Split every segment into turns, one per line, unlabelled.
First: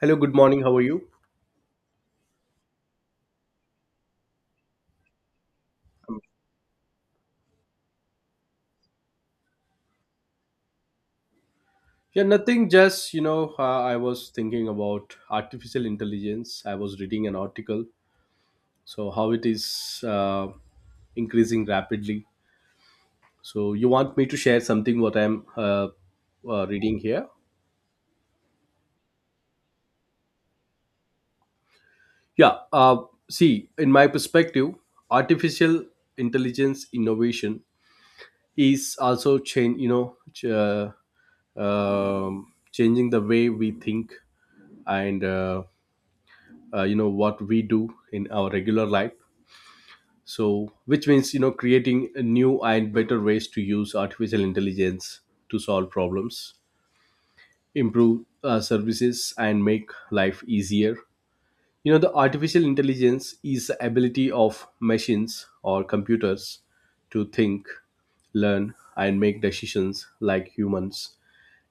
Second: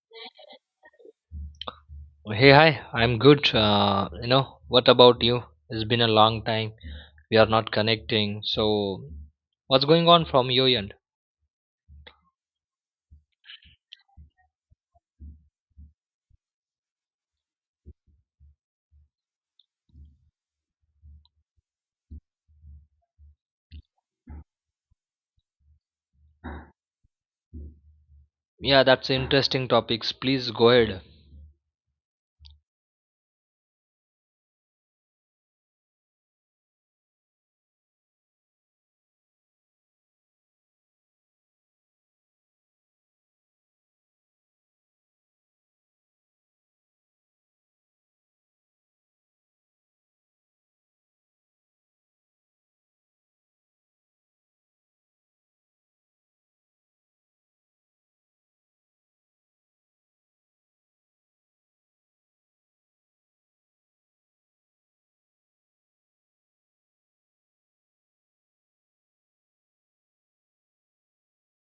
Hello, good morning. How are you?
Hey, hi, I'm good. What about you? It's been a long time. We are not connecting. So, what's going on from your end?
Yeah, nothing. Just, you know, I was thinking about artificial intelligence. I was reading an article. So, how it is increasing rapidly. So, you want me to share something what I'm reading here?
Yeah, that's interesting topics. Please go ahead.
Yeah. Uh, See, in my perspective, artificial intelligence innovation is also change, um, changing the way we think and you know what we do in our regular life, so which means, you know, creating a new and better ways to use artificial intelligence to solve problems, improve services, and make life easier. You know, the artificial intelligence is the ability of machines or computers to think, learn, and make decisions like humans.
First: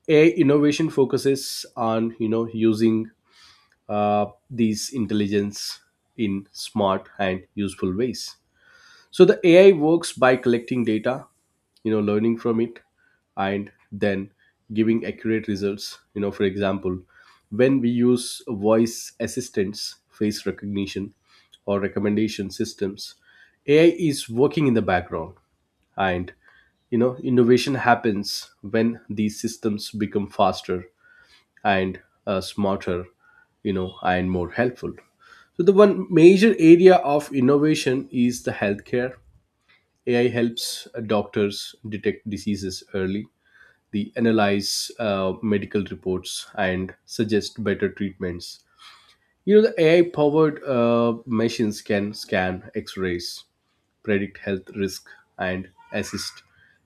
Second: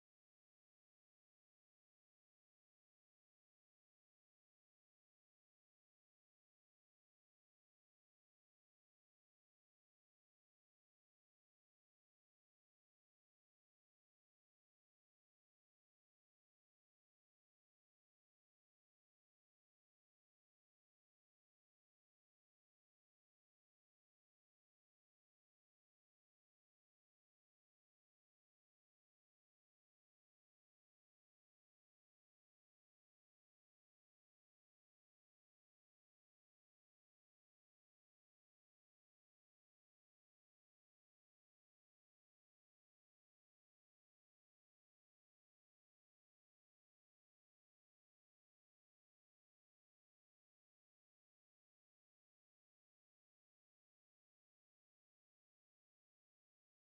A innovation focuses on, you know, using these intelligence in smart and useful ways. So the AI works by collecting data, you know, learning from it, and then giving accurate results. You know, for example, when we use voice assistants, face recognition, or recommendation systems, AI is working in the background, and, you know, innovation happens when these systems become faster and smarter, you know, and more helpful. So the one major area of innovation is the healthcare. AI helps doctors detect diseases early, they analyze medical reports and suggest better treatments. You know, the AI-powered machines can scan X-rays, predict health risk, and assist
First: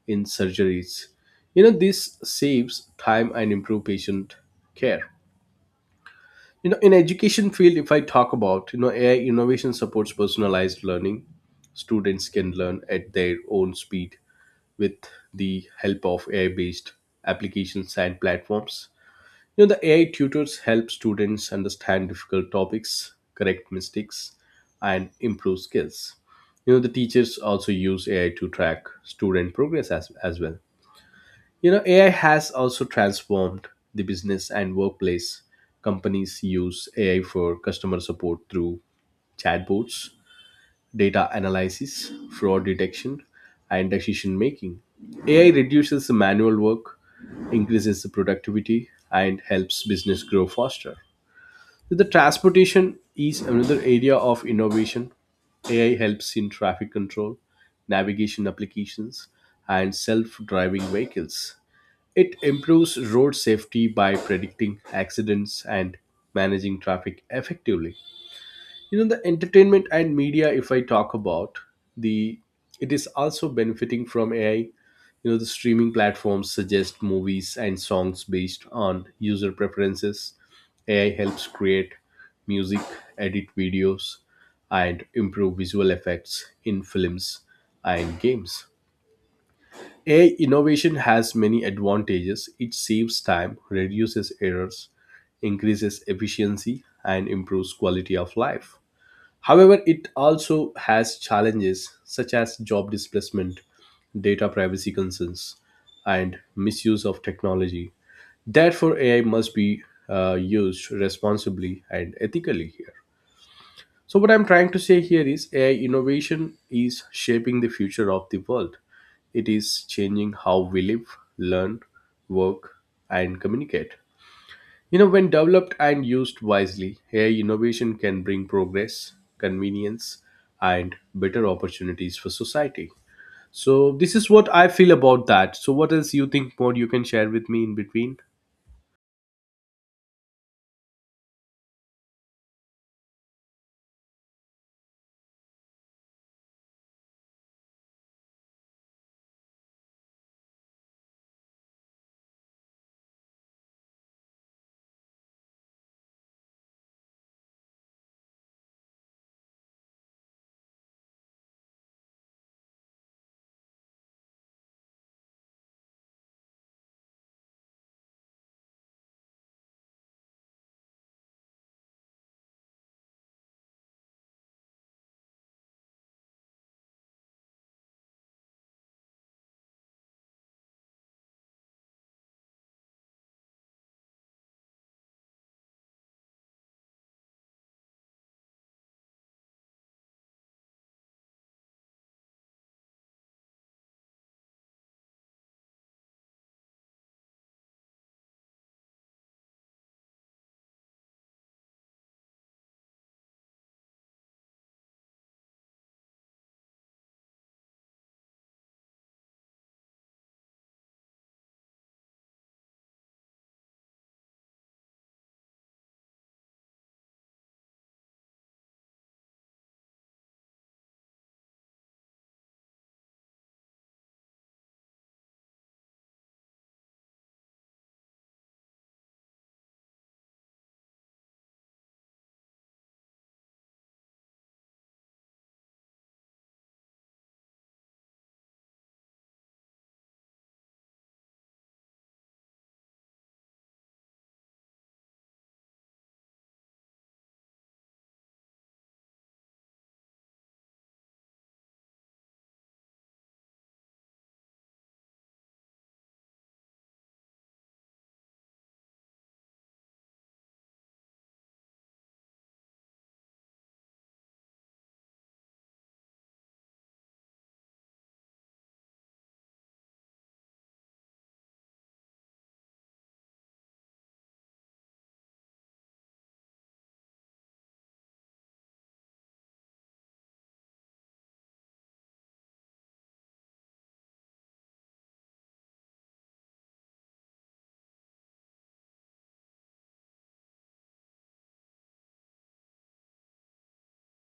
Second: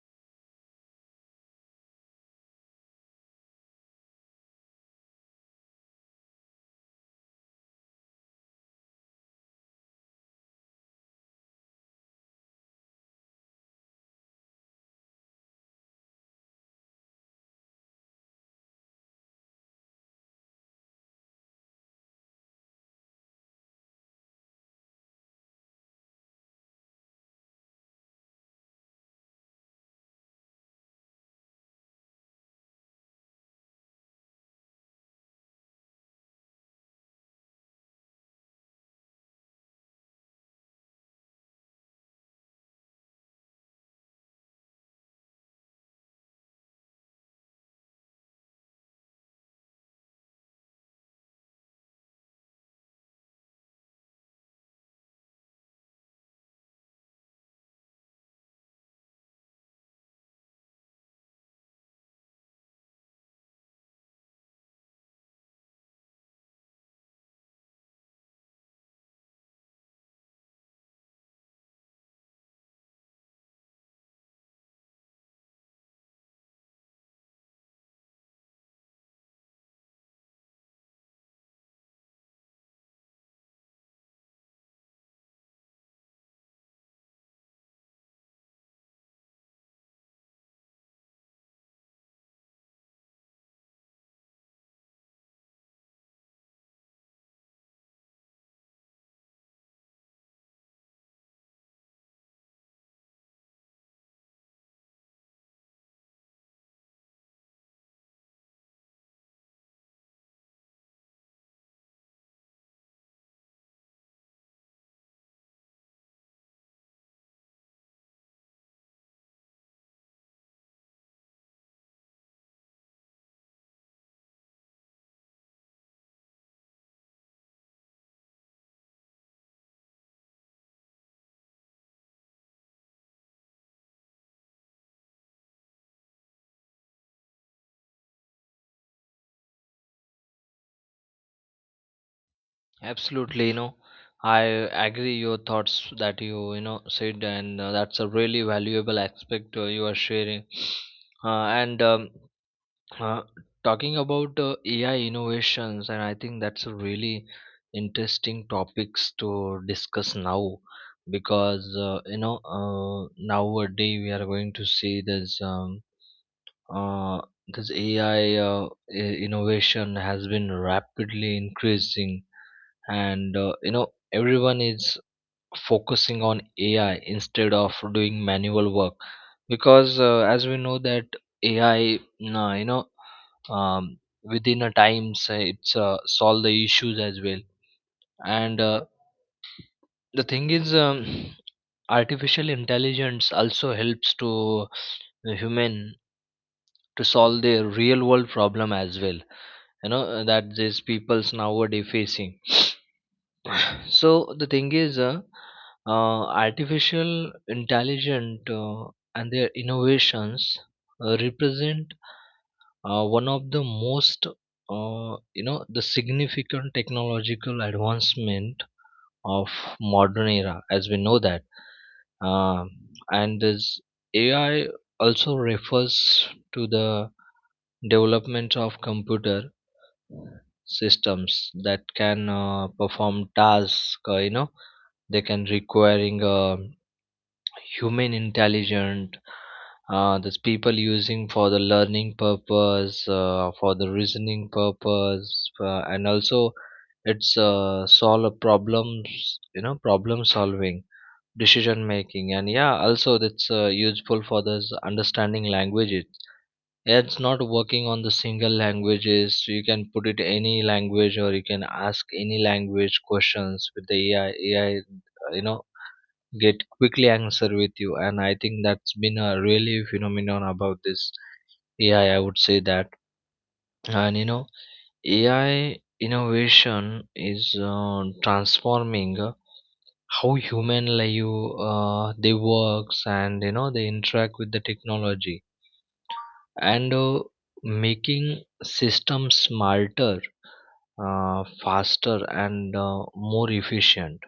in surgeries. You know, this saves time and improve patient care. You know, in education field, if I talk about, you know, AI innovation supports personalized learning. Students can learn at their own speed with the help of AI based applications and platforms. You know, the AI tutors help students understand difficult topics, correct mistakes, and improve skills. You know, the teachers also use AI to track student progress as well. You know, AI has also transformed the business and workplace. Companies use AI for customer support through chatbots, data analysis, fraud detection, and decision making. AI reduces the manual work, increases the productivity, and helps business grow faster. The transportation is another area of innovation. AI helps in traffic control, navigation applications, and self driving vehicles. It improves road safety by predicting accidents and managing traffic effectively. You know, the entertainment and media, if I talk about, the it is also benefiting from AI. You know, the streaming platforms suggest movies and songs based on user preferences. AI helps create music, edit videos, and improve visual effects in films and games. AI innovation has many advantages. It saves time, reduces errors, increases efficiency, and improves quality of life. However, it also has challenges such as job displacement, data privacy concerns, and misuse of technology. Therefore, AI must be used responsibly and ethically here. So, what I'm trying to say here is AI innovation is shaping the future of the world. It is changing how we live, learn, work, and communicate. You know, when developed and used wisely, AI innovation can bring progress, convenience, and better opportunities for society. So, this is what I feel about that. So, what else you think more you can share with me in between?
Absolutely, I agree your thoughts that you said, and that's a really valuable aspect you are sharing. And Uh, talking about AI innovations, and I think that's a really interesting topics to discuss now because nowadays we are going to see uh, this AI innovation has been rapidly increasing, and everyone is focusing on AI instead of doing manual work, because as we know that AI, nah, um, within a time say it's solve the issues as well. And the thing is, artificial intelligence also helps to the human to solve their real world problem as well, that these people's nowadays facing. So the thing is uh, artificial intelligent and their innovations represent one of the most the significant technological advancement of modern era, as we know that. Um and this AI also refers to the development of computer systems that can perform tasks, they can requiring human intelligent. These people using for the learning purpose, for the reasoning purpose, and also it's solve problems, problem solving, decision making. And yeah, also that's useful for this understanding languages. It's not working on the single languages. You can put it any language or you can ask any language questions with the ai. you know get quickly answer with you, and I think that's been a really phenomenon about this AI, I would say that. And AI innovation is transforming how human life they works, and they interact with the technology, and making systems smarter, faster, and more efficient.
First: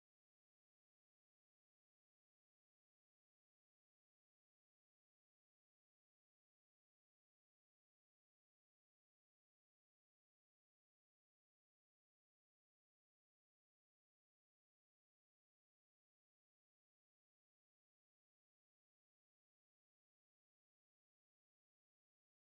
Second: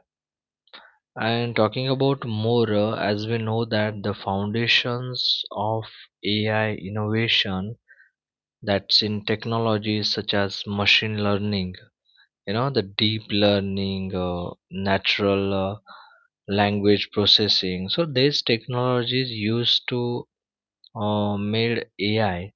And talking about more, as we know that the foundations of AI innovation, that's in technologies such as machine learning, the deep learning, natural language processing. So these technologies used to made AI,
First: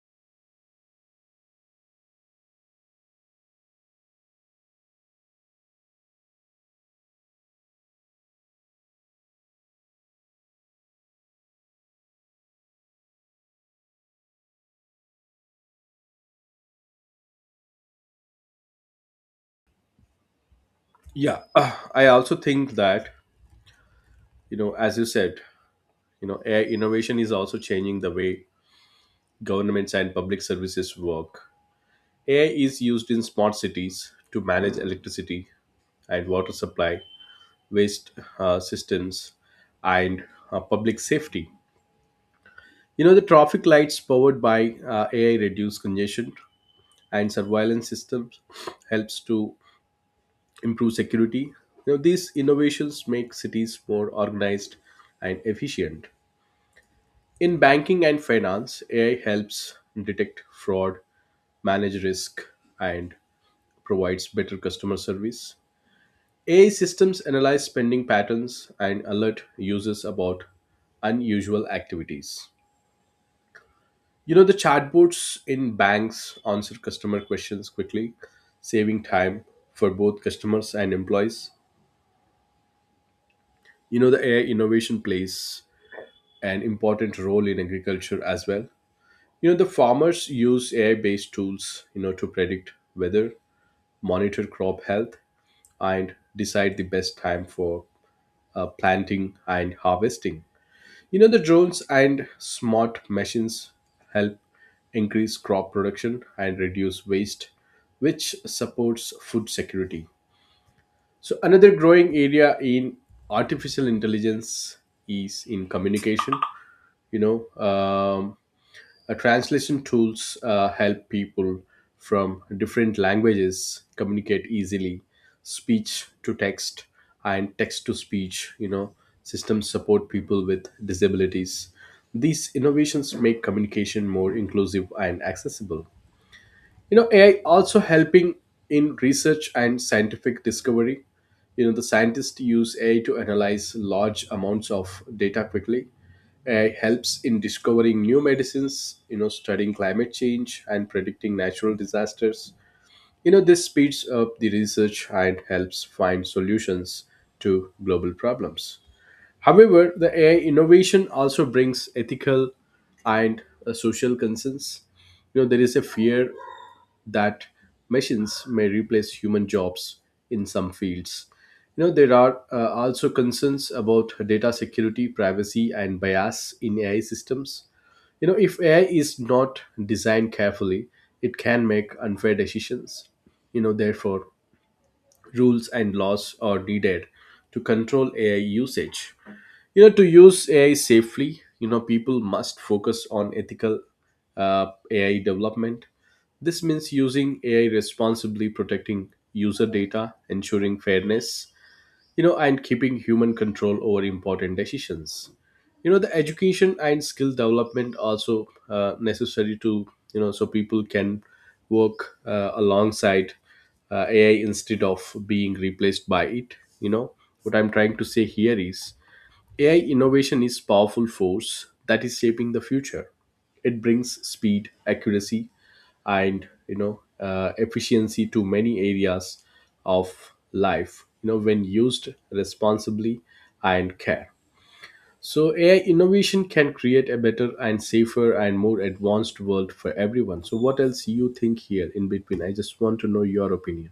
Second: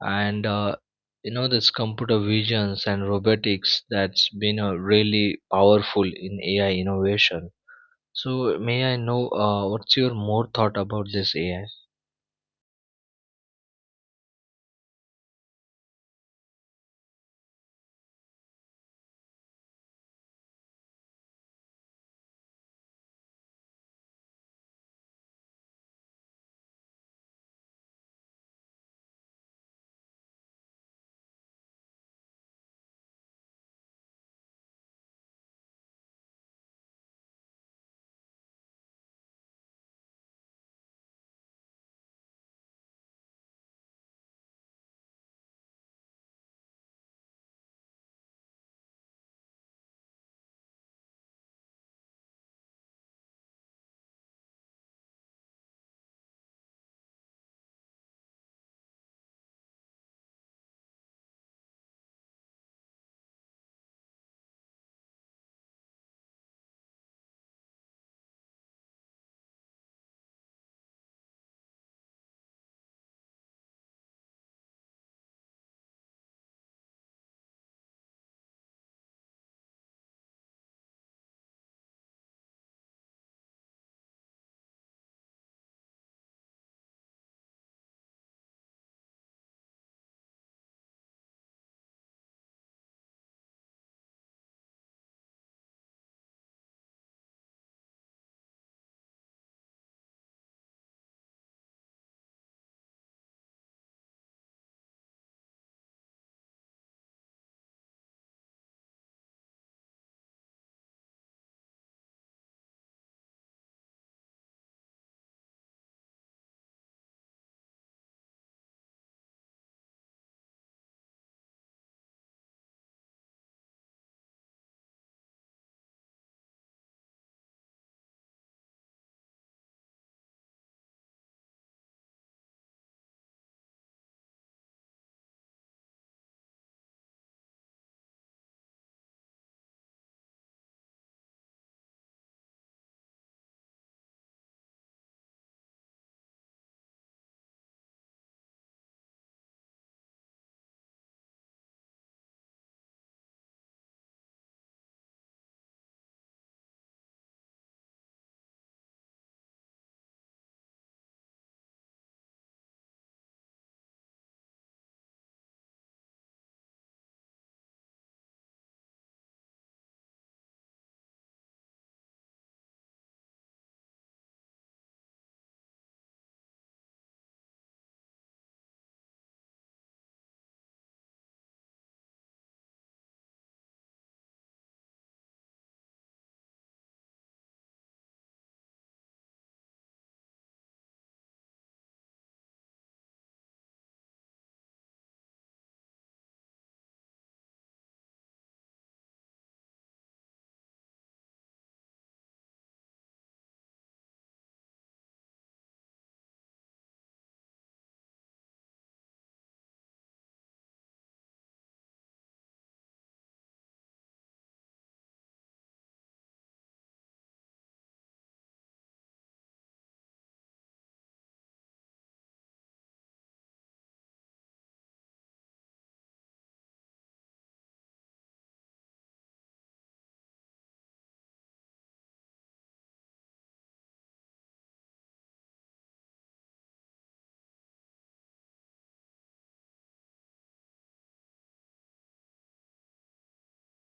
and this computer visions and robotics that's been really powerful in AI innovation. So may I know what's your more thought about this AI?
Yeah, I also think that, you know, as you said, you know, AI innovation is also changing the way governments and public services work. AI is used in smart cities to manage electricity, and water supply, waste systems, and public safety. You know, the traffic lights powered by AI reduce congestion, and surveillance systems helps to improve security. You know, these innovations make cities more organized and efficient. In banking and finance, AI helps detect fraud, manage risk, and provides better customer service. AI systems analyze spending patterns and alert users about unusual activities. You know, the chatbots in banks answer customer questions quickly, saving time for both customers and employees. You know, the AI innovation plays an important role in agriculture as well. You know, the farmers use AI based tools, you know, to predict weather, monitor crop health, and decide the best time for planting and harvesting. You know, the drones and smart machines help increase crop production and reduce waste, which supports food security. So, another growing area in artificial intelligence is in communication. You know, translation tools help people from different languages communicate easily, speech to text and text to speech. You know, systems support people with disabilities. These innovations make communication more inclusive and accessible. You know, AI also helping in research and scientific discovery. You know, the scientists use AI to analyze large amounts of data quickly. AI helps in discovering new medicines, you know, studying climate change and predicting natural disasters. You know, this speeds up the research and helps find solutions to global problems. However, the AI innovation also brings ethical and social concerns. You know, there is a fear that machines may replace human jobs in some fields. You know, there are also concerns about data security, privacy, and bias in AI systems. You know, if AI is not designed carefully, it can make unfair decisions. You know, therefore, rules and laws are needed to control AI usage. You know, to use AI safely, you know, people must focus on ethical AI development. This means using AI responsibly, protecting user data, ensuring fairness, you know, and keeping human control over important decisions. You know, the education and skill development also necessary to, you know, so people can work alongside AI instead of being replaced by it. You know, what I'm trying to say here is AI innovation is powerful force that is shaping the future. It brings speed, accuracy, and, you know, efficiency to many areas of life. You know, when used responsibly and care, so AI innovation can create a better and safer and more advanced world for everyone. So, what else you think here in between? I just want to know your opinion.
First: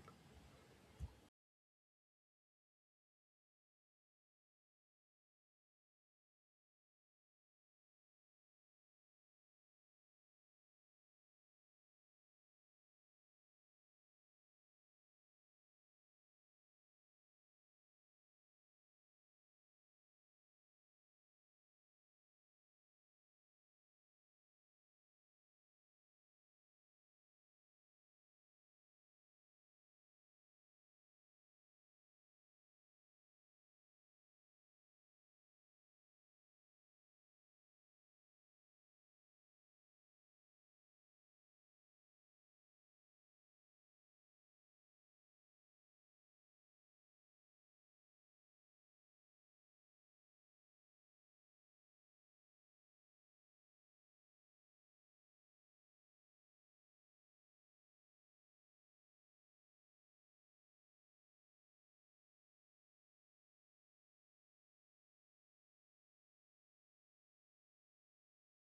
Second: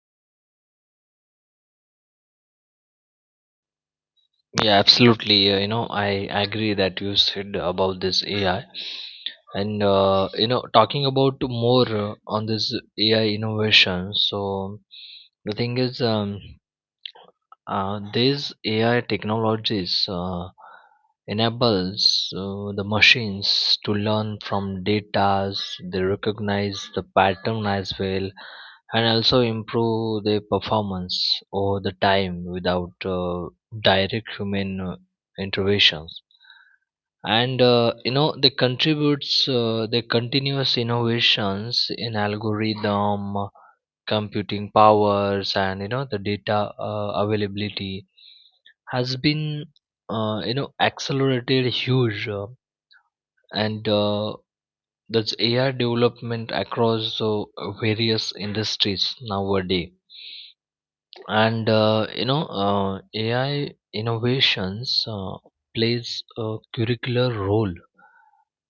Yeah, absolutely. I agree that you said about this AI, and talking about more on this AI innovation. So the thing is, these AI technologies enables the machines to learn from data, they recognize the pattern as well, and also improve their performance over the time without direct human interventions. And they contributes the continuous innovations in algorithm, computing powers, and the data availability has been accelerated huge, and that's AI development across various industries nowadays. And AI innovations plays a curricular role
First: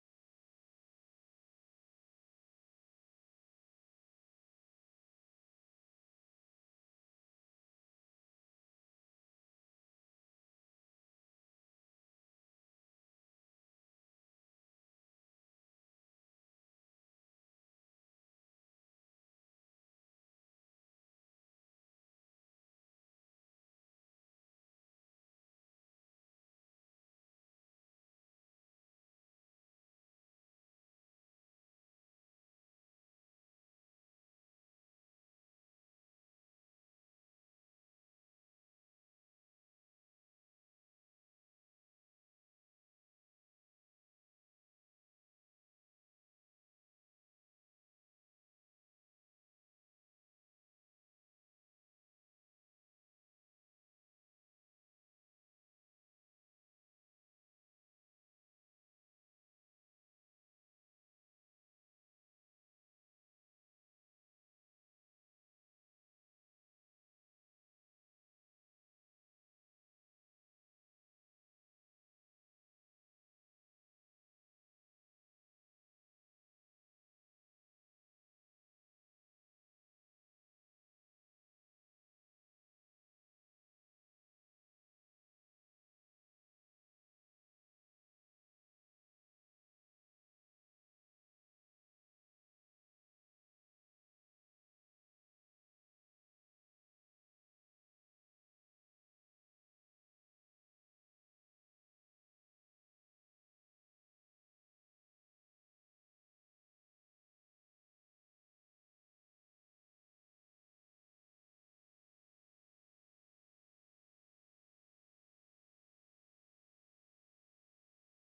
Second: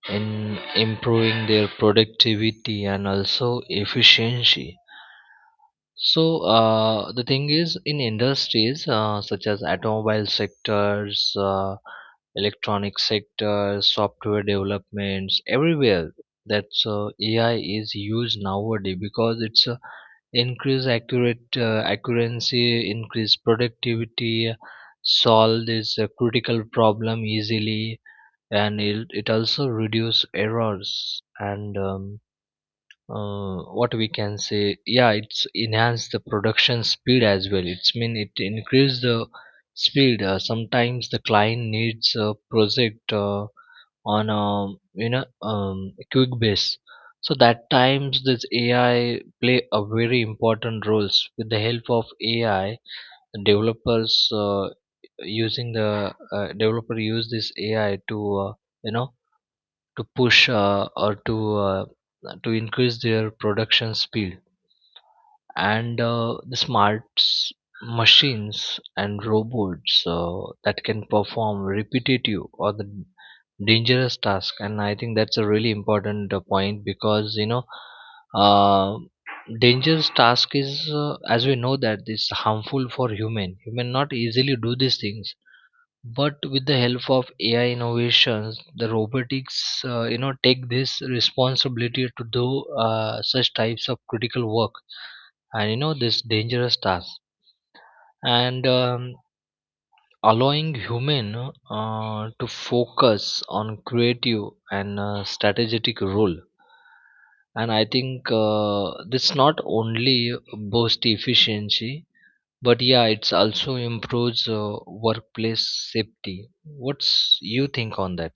in improving their productivity and also efficiency. So the thing is, in industries such as automobile sectors, electronic sector, software developments, everywhere. That's AI is used nowadays because it's increase accurate accuracy, increase productivity, solve this critical problem easily, and it also reduce errors. And what we can say, yeah, it's enhanced the production speed as well. It's mean it increase the speed. Sometimes the client needs a project on a, quick base, so that times this AI play a very important roles with the help of AI. The developers using the developer use this AI to uh, you know to push or to increase their production speed. And the smart machines and robots that can perform repetitive or the dangerous task. And I think that's a really important point, because uh, dangerous task is, as we know that, is harmful for human. Not easily do these things, but with the help of AI innovations, the robotics, take this responsibility to do such types of critical work, and this dangerous task, and allowing human to focus on creative and strategic role. And I think this not only boost efficiency, but yeah it's also improves workplace safety. What's you think on that?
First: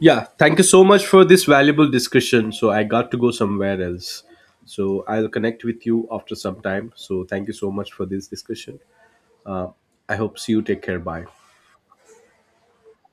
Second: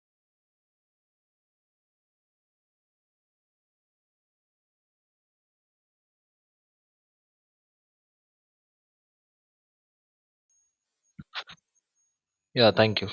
Yeah, thank you so much for this valuable discussion. So I got to go somewhere else, so I'll connect with you after some time. So thank you so much for this discussion. I hope see you. Take care, bye.
Yeah, thank you.